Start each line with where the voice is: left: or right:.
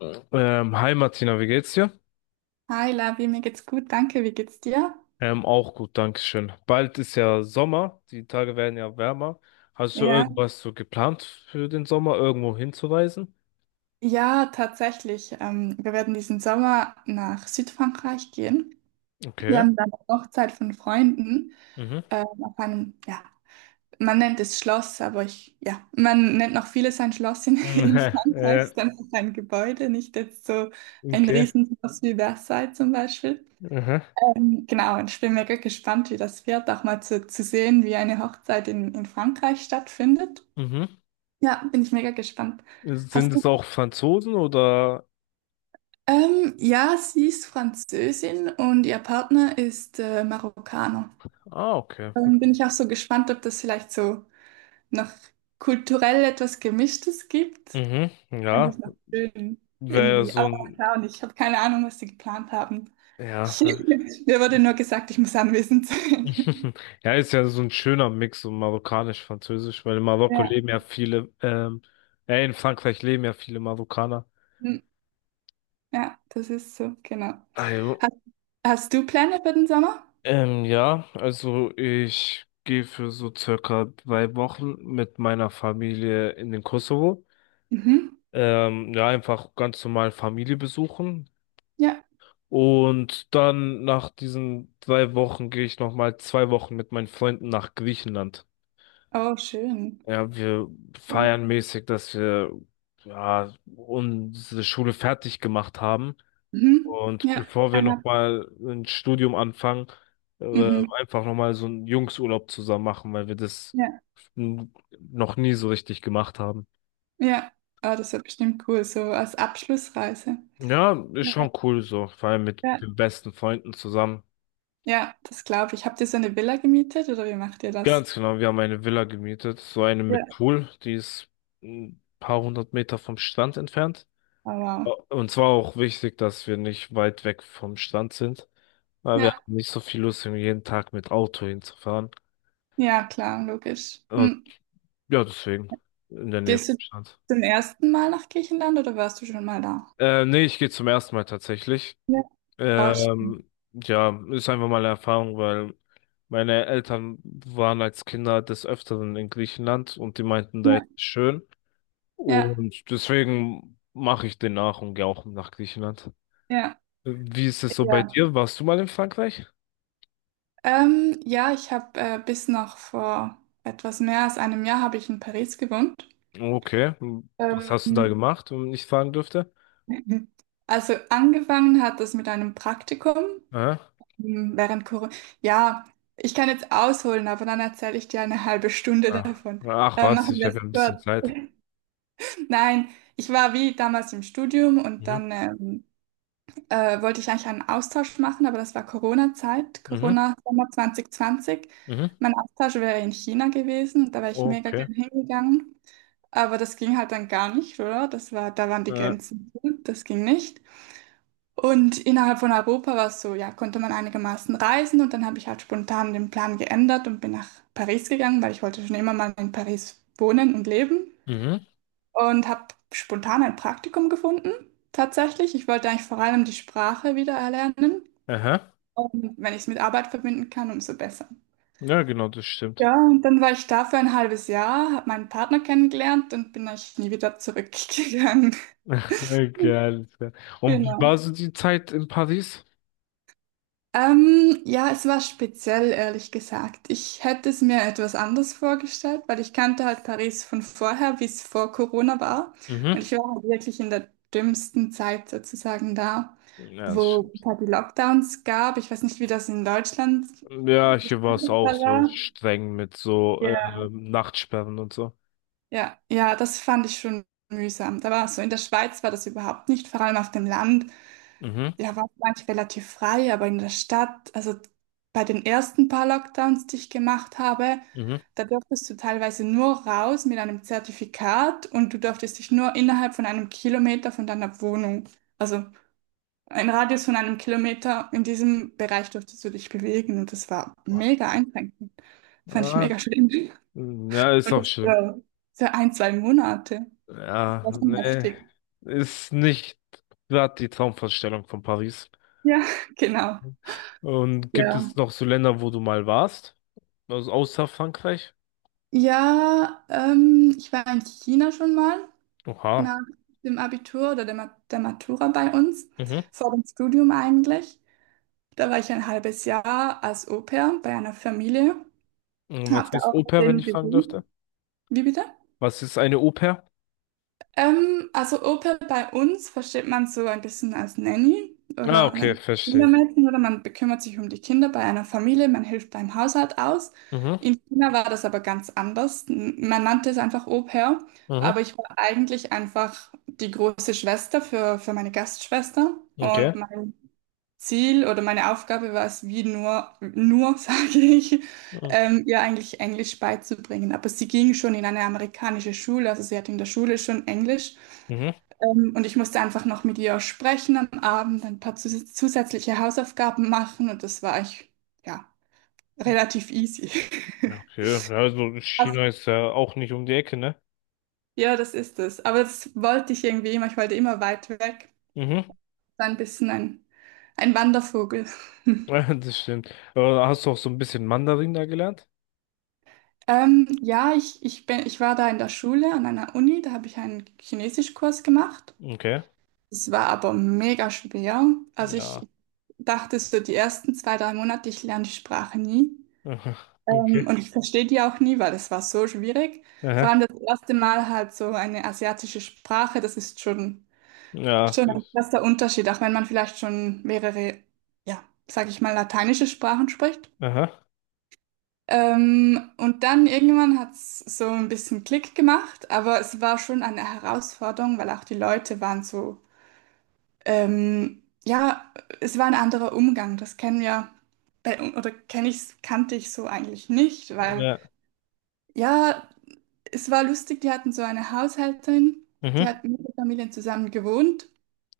left: Mhm. Hi Martina, wie geht's dir?
right: Hi Lavi, mir geht's gut, danke. Wie geht's dir?
left: Auch gut, Dankeschön. Bald ist ja Sommer, die Tage werden ja wärmer. Hast du
right: Ja.
left: irgendwas so geplant für den Sommer, irgendwo hinzureisen?
right: Ja, tatsächlich. Wir werden diesen Sommer nach Südfrankreich gehen. Wir
left: Okay.
right: haben da eine Hochzeit von Freunden
left: Mhm.
right: auf einem, ja, man nennt es Schloss, aber ich, ja, man nennt noch vieles ein Schloss in, in
left: Mhm.
right: Frankreich,
left: Äh,
right: ist einfach ein Gebäude, nicht jetzt so ein
left: okay.
right: Riesenschloss wie Versailles zum Beispiel.
left: Mhm.
right: Genau, und ich bin mega gespannt, wie das wird, auch mal zu sehen, wie eine Hochzeit in Frankreich stattfindet.
left: Mhm.
right: Ja, bin ich mega gespannt.
left: Sind
right: Hast du?
left: es auch Franzosen oder?
right: Ja, sie ist Französin und ihr Partner ist Marokkaner.
left: Ah, okay.
right: Bin ich auch so gespannt, ob das vielleicht so noch kulturell etwas Gemischtes gibt.
left: Mhm.
right: Fand ich
left: Ja,
right: noch schön
left: wäre
right: irgendwie.
left: so
right: Aber mal
left: ein,
right: schauen, ich habe keine Ahnung, was sie geplant haben.
left: ja.
right: Ich, mir wurde nur gesagt, ich muss anwesend sein.
left: Ja, ist ja so ein schöner Mix, so marokkanisch-französisch, weil in Marokko
right: Ja,
left: leben ja viele, in Frankreich leben ja viele Marokkaner.
right: hm, ja, das ist so, genau.
left: Also,
right: Hast, hast du Pläne für den Sommer?
left: ja, also ich gehe für so circa drei Wochen mit meiner Familie in den Kosovo.
right: Mhm.
left: Ja, einfach ganz normal Familie besuchen.
right: Ja,
left: Und dann nach diesen drei Wochen gehe ich nochmal zwei Wochen mit meinen Freunden nach Griechenland.
right: oh, schön.
left: Ja, wir feiern mäßig, dass wir ja, unsere Schule fertig gemacht haben.
right: Mhm.
left: Und
right: Ja,
left: bevor wir
right: Einer,
left: nochmal ein Studium anfangen, äh,
right: mhm,
left: einfach nochmal so einen Jungsurlaub zusammen machen, weil wir das
right: ja.
left: n- noch nie so richtig gemacht haben.
right: Ja, ah, das wird bestimmt cool, so als Abschlussreise.
left: Ja, ist
right: Ja,
left: schon cool so, vor allem mit
right: ja.
left: den besten Freunden zusammen.
right: Ja, das glaube ich. Habt ihr so eine Villa gemietet oder wie macht ihr das?
left: Ganz genau, wir haben eine Villa gemietet, so eine
right: Ja.
left: mit Pool, die ist ein paar hundert Meter vom Strand entfernt.
right: Aber
left: Und zwar auch wichtig, dass wir nicht weit weg vom Strand sind, weil wir
right: ja,
left: haben nicht so viel Lust, irgendwie jeden Tag mit Auto hinzufahren.
right: ja, klar, logisch.
left: Und
right: Mhm.
left: ja, deswegen in der Nähe
right: Gehst
left: vom
right: du
left: Strand.
right: zum ersten Mal nach Griechenland oder warst du schon mal da?
left: Nee, ich gehe zum ersten Mal tatsächlich.
right: Ja, ah,
left: Ja, ist einfach mal eine Erfahrung, weil meine Eltern waren als Kinder des Öfteren in Griechenland und die meinten, da
right: ja.
left: ist es schön.
right: Ja,
left: Und deswegen mache ich den nach und gehe auch nach Griechenland.
right: ja.
left: Wie ist es so bei
right: Ja.
left: dir? Warst du mal in Frankreich?
right: Ja, ich habe bis noch vor etwas mehr als einem Jahr habe ich in Paris gewohnt.
left: Okay, was
right: Ähm,
left: hast du da gemacht, wenn ich fragen dürfte?
right: mhm. Also angefangen hat das mit einem Praktikum
left: Aha.
right: während Corona. Ja, ich kann jetzt ausholen, aber dann erzähle ich dir eine halbe Stunde
left: Ah.
right: davon.
left: Ach was,
right: Machen
left: ich
right: wir
left: habe
right: es
left: ja ein bisschen
right: kurz.
left: Zeit.
right: Nein, ich war wie damals im Studium und
left: Mhm.
right: dann wollte ich eigentlich einen Austausch machen, aber das war Corona-Zeit,
left: Mhm.
right: Corona-Sommer 2020.
left: Mhm.
right: Mein Austausch wäre in China gewesen, und da wäre ich mega
left: Okay.
right: gern hingegangen. Aber das ging halt dann gar nicht, oder? Das war, da waren die
left: Äh,
right: Grenzen zu, das ging nicht. Und innerhalb von Europa war es so, ja, konnte man einigermaßen reisen und dann habe ich halt spontan den Plan geändert und bin nach Paris gegangen, weil ich wollte schon immer mal in Paris wohnen und leben
left: mhm.
right: und habe spontan ein Praktikum gefunden, tatsächlich. Ich wollte eigentlich vor allem die Sprache wieder erlernen
left: Aha.
right: und wenn ich es mit Arbeit verbinden kann, umso besser.
left: Ja, genau, das stimmt.
right: Ja, und dann war ich da für ein halbes Jahr, habe meinen Partner kennengelernt und bin eigentlich nie wieder zurückgegangen.
left: Geil, geil. Und wie
right: Genau.
left: war so die Zeit in Paris?
right: Ja, es war speziell, ehrlich gesagt. Ich hätte es mir etwas anders vorgestellt, weil ich kannte halt Paris von vorher, wie es vor Corona war.
left: Mhm.
right: Und ich war halt wirklich in der dümmsten Zeit sozusagen da,
left: Ja, das
right: wo es
left: stimmt.
right: halt die Lockdowns gab. Ich weiß nicht, wie das in Deutschland
left: Ja, hier war es
right: gestaltet
left: auch so
right: war.
left: streng mit so
right: Ja.
left: Nachtsperren und so.
right: Ja, ja, das fand ich schon mühsam. Da war so, in der Schweiz war das überhaupt nicht, vor allem auf dem Land.
left: Mhm.
right: Ja, war manchmal relativ frei, aber in der Stadt, also bei den ersten paar Lockdowns, die ich gemacht habe,
left: Mhm.
right: da durftest du teilweise nur raus mit einem Zertifikat und du durftest dich nur innerhalb von einem Kilometer von deiner Wohnung, also ein Radius von einem Kilometer, in diesem Bereich durftest du dich bewegen und das war mega einschränkend. Fand ich
left: Ah,
right: mega schlimm.
left: ja, ist
right: Und
left: auch
right: das
left: schlimm.
right: für, ein, zwei Monate. Das
left: Ja,
right: war schon
left: nee,
right: heftig.
left: ist nicht gerade die Traumvorstellung von Paris.
right: Ja, genau.
left: Und gibt
right: Ja.
left: es noch so Länder, wo du mal warst? Also außer Frankreich?
right: Ja, ich war in China schon mal.
left: Oha.
right: Nach dem Abitur oder der Matura bei uns,
left: Mhm.
right: vor dem Studium eigentlich. Da war ich ein halbes Jahr als Au-pair bei einer Familie,
left: Und was
right: habe da
left: ist
right: auch mit
left: Au-pair, wenn
right: denen
left: ich fragen dürfte?
right: gewohnt. Wie bitte?
left: Was ist eine Au-pair?
right: Also Opa bei uns versteht man so ein bisschen als Nanny
left: Ah,
right: oder als
left: okay,
right: ein
left: verstehe ich.
right: Kindermädchen oder man bekümmert sich um die Kinder bei einer Familie, man hilft beim Haushalt aus.
left: Mhm.
right: In China war das aber ganz anders. Man nannte es einfach Au-pair,
left: Mhm.
right: aber ich war eigentlich einfach die große Schwester für meine Gastschwester
left: Okay.
right: und mein Ziel oder meine Aufgabe war es, wie nur sage ich,
left: Mhm.
right: ihr eigentlich Englisch beizubringen. Aber sie ging schon in eine amerikanische Schule, also sie hat in der Schule schon Englisch.
left: Mhm.
right: Und ich musste einfach noch mit ihr sprechen am Abend, ein paar zusätzliche Hausaufgaben machen und das war ich, ja, relativ easy.
left: Okay, ja, also
right: Also,
left: China ist ja auch nicht um die Ecke, ne?
right: ja, das ist es. Aber das wollte ich irgendwie immer. Ich wollte immer weit weg.
left: Mhm.
right: So ein bisschen ein Wandervogel.
left: Ja, das stimmt. Aber hast du auch so ein bisschen Mandarin da gelernt?
right: Ja, ich war da in der Schule an einer Uni, da habe ich einen Chinesischkurs gemacht.
left: Okay.
right: Es war aber mega schwer. Also
left: Ja.
right: ich dachte so, die ersten zwei, drei Monate, ich lerne die Sprache nie.
left: Aha. Okay.
right: Und ich verstehe die auch nie, weil das war so schwierig. Vor
left: Aha.
right: allem das erste Mal halt so eine asiatische Sprache, das ist
left: Ja, es
right: schon ein
left: ist.
right: krasser Unterschied, auch wenn man vielleicht schon mehrere, ja, sag ich mal, lateinische Sprachen spricht.
left: Aha.
right: Und dann irgendwann hat es so ein bisschen Klick gemacht, aber es war schon eine Herausforderung, weil auch die Leute waren so, ja, es war ein anderer Umgang, das kennen wir, kannte ich so eigentlich nicht, weil.
left: Ja.
right: Ja, es war lustig, die hatten so eine Haushälterin, die
left: Mhm.
right: hat mit der Familie zusammen gewohnt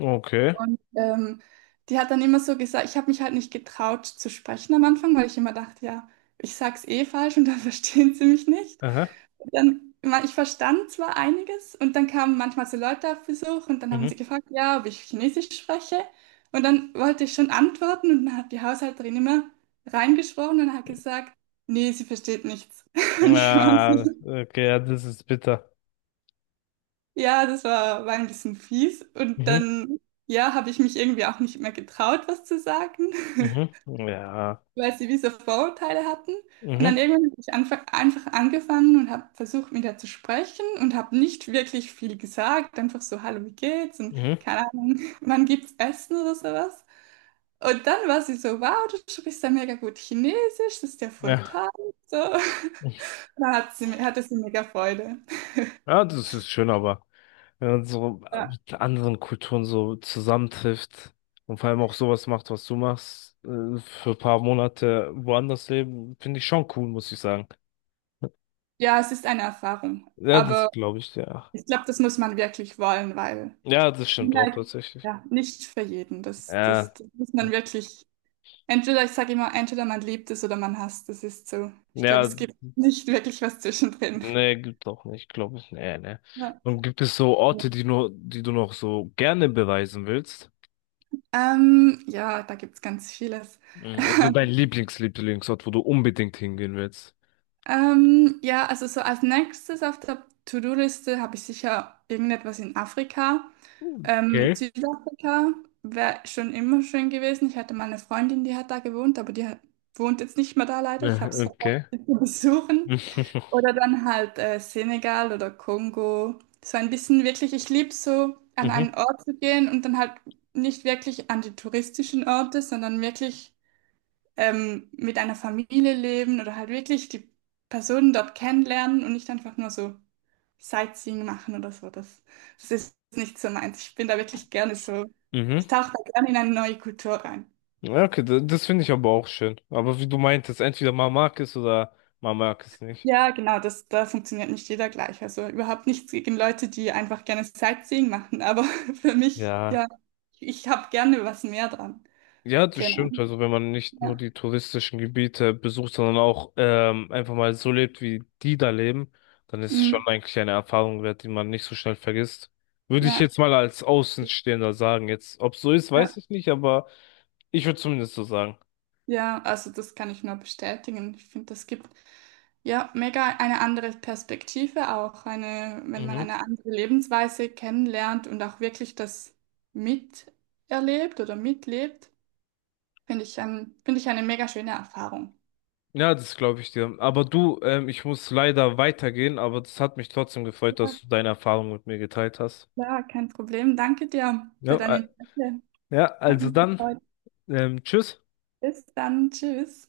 left: Okay.
right: und die hat dann immer so gesagt, ich habe mich halt nicht getraut zu sprechen am Anfang, weil ich immer dachte, ja, ich sag's eh falsch und dann verstehen sie mich nicht.
left: Aha.
right: Und dann, ich verstand zwar einiges und dann kamen manchmal so Leute auf Besuch und dann haben sie
left: Mhm.
right: gefragt, ja, ob ich Chinesisch spreche und dann wollte ich schon antworten und dann hat die Haushälterin immer reingesprochen und hat gesagt, nee, sie versteht nichts. Und ich war
left: Ja,
right: so,
left: okay, ja, das ist bitter.
right: ja, das war, war ein bisschen fies. Und
left: Mhm.
right: dann, ja, habe ich mich irgendwie auch nicht mehr getraut, was zu sagen,
left: Mhm. Ja.
right: weil sie diese Vorurteile hatten. Und dann
left: Mhm.
right: irgendwann habe ich einfach angefangen und habe versucht, mit ihr zu sprechen und habe nicht wirklich viel gesagt. Einfach so, hallo, wie geht's? Und
left: Mhm.
right: keine Ahnung, wann gibt's Essen oder sowas. Und dann war sie so, wow, du sprichst ja mega gut Chinesisch, das ist ja voll
left: Ja.
right: toll. So. Da hat hatte sie mega Freude.
left: Ja, das ist schön, aber wenn man so
right: Ja.
left: mit anderen Kulturen so zusammentrifft und vor allem auch sowas macht, was du machst, für ein paar Monate woanders leben, finde ich schon cool, muss ich sagen.
right: Ja, es ist eine Erfahrung.
left: Ja,
right: Aber
left: das glaube ich, ja.
right: ich glaube, das muss man wirklich wollen, weil
left: Ja, das stimmt auch
right: China
left: tatsächlich.
right: ja nicht für jeden. Das, das,
left: Ja.
right: das muss man wirklich, entweder, ich sage immer, entweder man liebt es oder man hasst es, ist so. Ich glaube,
left: Ja,
right: es gibt nicht wirklich was zwischendrin.
left: nee, gibt auch nicht, glaube ich. Nee, nee.
right: Ja,
left: Und gibt es so Orte, die nur, die du noch so gerne bereisen willst?
right: ja da gibt es ganz vieles.
left: Mhm, also dein Lieblingsort, wo du unbedingt hingehen willst.
right: Ja, also so als nächstes auf der To-Do-Liste habe ich sicher irgendetwas in Afrika.
left: Okay.
right: Südafrika wäre schon immer schön gewesen. Ich hatte mal eine Freundin, die hat da gewohnt, aber die hat, wohnt jetzt nicht mehr da leider. Ich
left: Ja,
right: habe es verpasst,
left: okay.
right: sie zu besuchen. Oder dann halt Senegal oder Kongo. So ein bisschen wirklich, ich liebe so, an einen
left: Mhm,
right: Ort zu gehen und dann halt nicht wirklich an die touristischen Orte, sondern wirklich mit einer Familie leben oder halt wirklich die Personen dort kennenlernen und nicht einfach nur so Sightseeing machen oder so. Das ist nicht so meins. Ich bin da wirklich gerne so,
left: mhm.
right: ich tauche da gerne in eine neue Kultur rein.
left: Ja, okay, das finde ich aber auch schön. Aber wie du meintest, entweder man mag es oder man mag es nicht.
right: Ja, genau, das, da funktioniert nicht jeder gleich. Also überhaupt nichts gegen Leute, die einfach gerne Sightseeing machen, aber für mich,
left: Ja.
right: ja, ich habe gerne was mehr dran.
left: Ja, das
right: Genau.
left: stimmt. Also wenn man nicht nur
right: Ja.
left: die touristischen Gebiete besucht, sondern auch einfach mal so lebt, wie die da leben, dann ist es
right: Mm,
left: schon eigentlich eine Erfahrung wert, die man nicht so schnell vergisst. Würde ich
right: ja.
left: jetzt mal als Außenstehender sagen. Jetzt, ob es so ist, weiß
right: Ja,
left: ich nicht, aber ich würde zumindest so sagen.
right: ja, also das kann ich nur bestätigen. Ich finde, das gibt ja, mega eine andere Perspektive auch, eine, wenn man
left: Mhm.
right: eine andere Lebensweise kennenlernt und auch wirklich das miterlebt oder mitlebt, finde ich eine mega schöne Erfahrung.
left: Ja, das glaube ich dir. Aber du, ich muss leider weitergehen, aber das hat mich trotzdem gefreut, dass
right: Ja,
left: du deine Erfahrung mit mir geteilt hast.
right: klar, kein Problem. Danke dir
left: Ja,
right: für dein Interesse.
left: ja,
right: Hat
left: also
right: mich
left: dann,
right: gefreut.
left: tschüss.
right: Bis dann. Tschüss.